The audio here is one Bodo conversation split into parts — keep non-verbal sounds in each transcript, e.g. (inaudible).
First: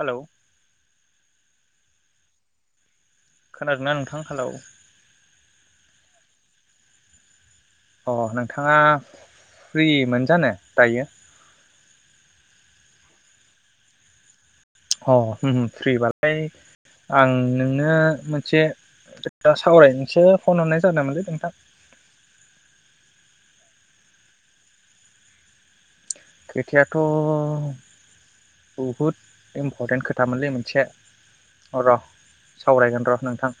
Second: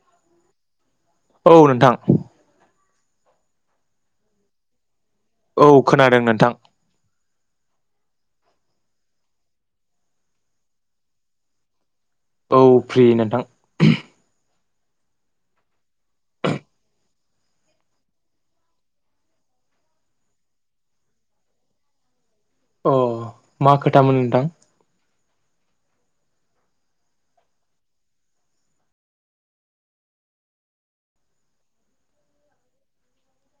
हेलौ औ नोंथां खोनादोंना नोंथां हेलौ औ खोनादों नोंथां अ नोंथाङा फ्रि मोन जानो दायो औ फ्रि नोंथां अ अम फ्रिबालाय आं नोंनो मोनसे खोथा सावरायनोसो फन हरनाय जादोंमोनलै नोंथां अ मा खोथामोन नोंथां खोथायाथ' बहुद इम्परटेन्ट खोथामोनलै मोनसे र' सावरायगोन र' नोंथां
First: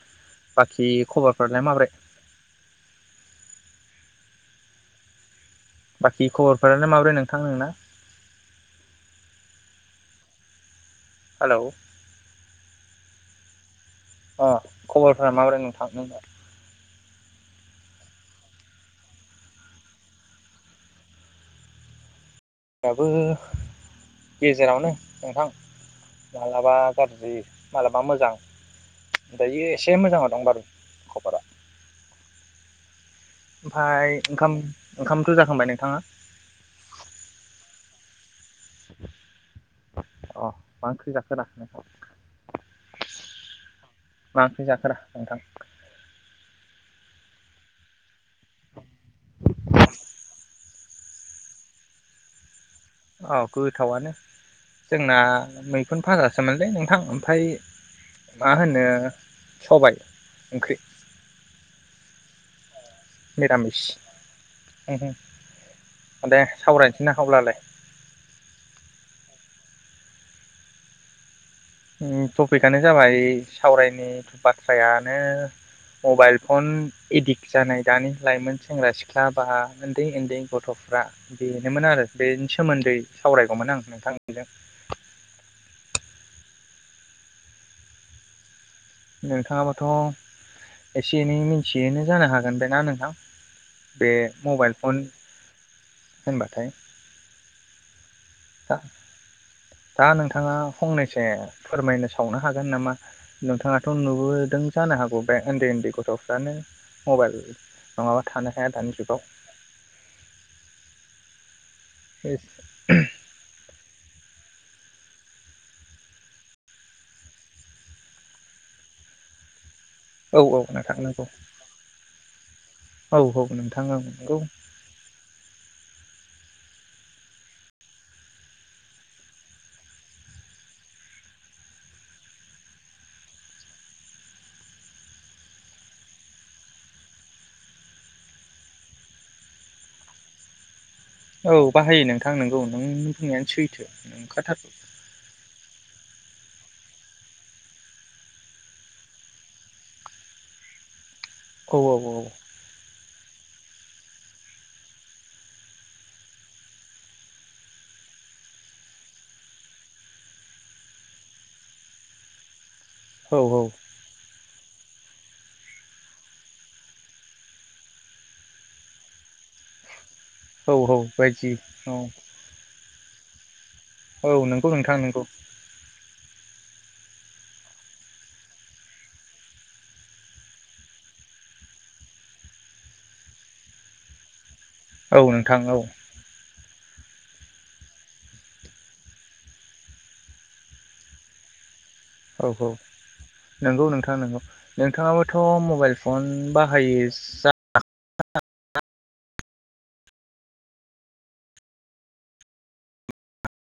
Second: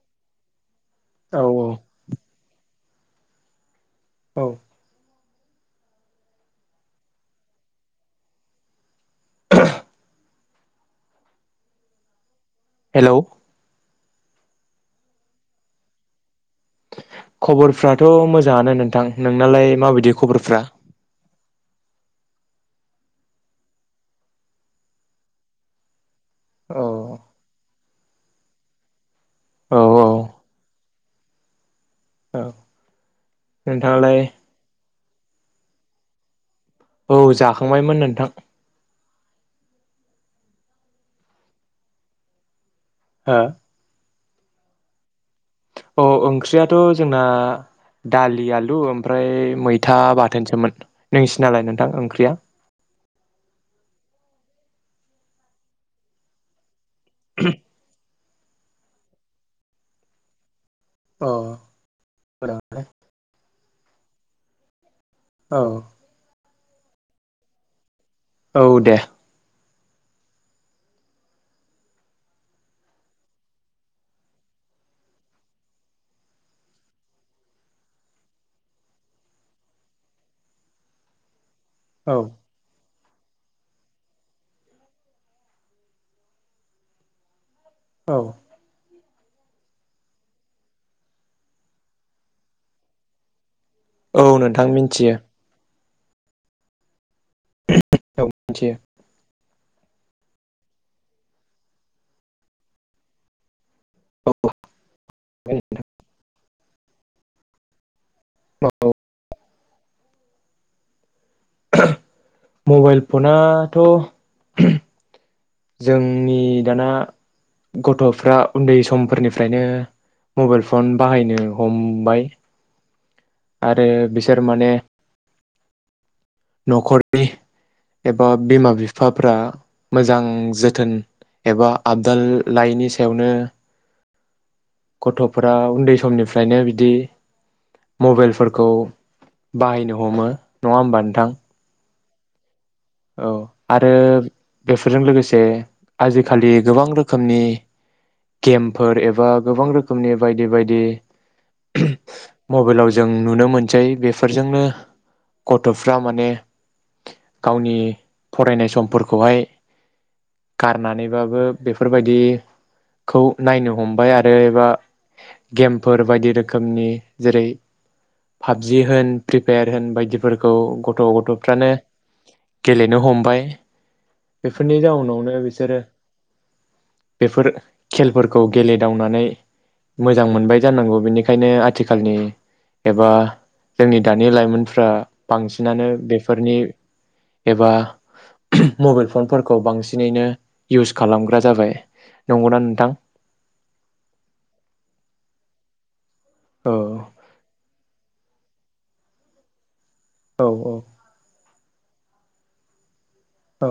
बाखि जि औ खबरफ्रालाय माब्रै औ बाखि खबरफोरालाय माबोरै नोंथां नोंना (inaudible) हेलौ हेलौ अ खबरफोरा माबोरै नोंथां नोंना खबरफ्राथ' मोजाङानो नोंथां नोंनालाय माबायदि खबरफ्रा आंनाबो गेजेरावनो नोंथां मालाबा औ गारज्रि मालाबा मोजां दायो औ एसे औ मोजाङाव दं बारु। खबरा। औ। ओमफाय नोंथाङालाय ओंखाम ओंखामथ' जाखांबाय नोंथाङा? औ जाखांबायमोन नोंथां। अ मा ओंख्रि जाखोरा नोंथां? हो? मा ओंख्रि जाखोरा नोंथां? अ ओंख्रियाथ' जोंना दालि आलु ओमफ्राय मैथा बाथोनसोमोन नोंसिनालाय नोंथां ओंख्रिया? औ गोथावनो जोंना मैखुन फाजासोमोनलै नोंथां। ओमफाय मा होनो सबाय ओंख्रि। अह मोजाङानो। निरामिस औ। दे सावरायनोसै ना अब्लालाय। औ दे। उम टपिकआनो जाबाय सावरायनाय बाथ्रायानो मबाइल फन एडिक्ट जानाय दानि लाइमोन सेंग्रा सिख्ला बा उन्दै उन्दै गथ'फ्रा। बेनोमोन आरो औ बेनि सोमोन्दै सावरायगौमोन आं नोंथांजों। औ। नोंथाङाबोथ' एसे एनै मिथियोनो जानो हागोन ना नोंथां? बे औ नोंथां मबाइल फन मिनथियो। होनबाथाय। औ दा मिनथियो। दा नोंथाङा फंनैसो फोरमायनो सावनो हागोन नामा नोंथाङा? थ' औ नुबोदों जानो हागौ बे उन्दै उन्दै गथ' फ्रनो मबाइल नङाबा थानो हाया औ दानि जुगाव। मबाइल फनाथ' (inaudible) जोंनि दाना गथ'फ्रा उन्दै समफोरनिफ्रायनो औ औ मबाइल फन नोंथां नंगौ बाहायनो हमबाय। औ औ आरो नोंथाङा नंगौ। बिसोर माने न'खरनि एबा बिमा बिफाफ्रा मोजां जोथोन एबा आबदाल लायैनि सायावनो गथ'फोरा उन्दै समनिफ्रायनो बिदि मबाइलफोरखौ बाहायनो हमो नङा होमबा नों औ बाहायो नों नोंथां नोंगौ। नों औ बुंनायानो सैथो आरो नोंखाथारगौ। बेफोरजों लोगोसे आजिखालि गोबां रोखोमनि गेमफोर एबा गोबां रोखोमनि बायदि बायदि औ औ मबाइलाव जों नुनो मोनो। बेफोरजोंनो गथ'फ्रा माने गावनि फरायनाय समफोरखौहाय गारनानैबाबो बेफोरबायदि खौ औ नायनो हमबाय आरो एबा गेमफोर बायदि रोखोमनि जेरै पाबजि होन फ्रिफायार होन बायदि फोरखौ औ औ गथ' बायदि गथ'फ्रानो औ गेलेनो हमबाय औ नंगौ बेफोरनि नोंथां नंगौ जाउनावनो बिसोरो बेफोर खेलफोरखौ गेलेदावनानै मोजां मोनबाय जानांगौ बेनिखायनो आथिखालनि एबा जोंनि दानि लाइमोन फ्रा औ नोंथां औ बांसिनानो बेफोरनि एबा मबाइल फनफोरखौ बांसिनैनो इउस खालामग्रा जाबाय। औ नंगौना औ नोंथां नंगौ नोंथाङा नोंगौ नोंथाङाबो। खौ मबाइल फन औ बाहायो जा (unintelligible) औ औ। औ।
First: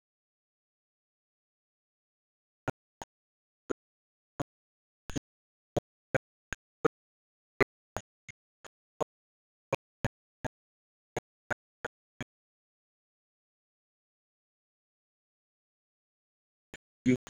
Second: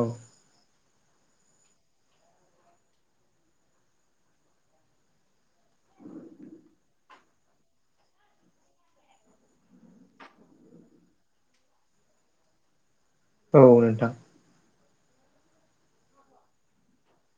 औ नोथां। म (unintelligible)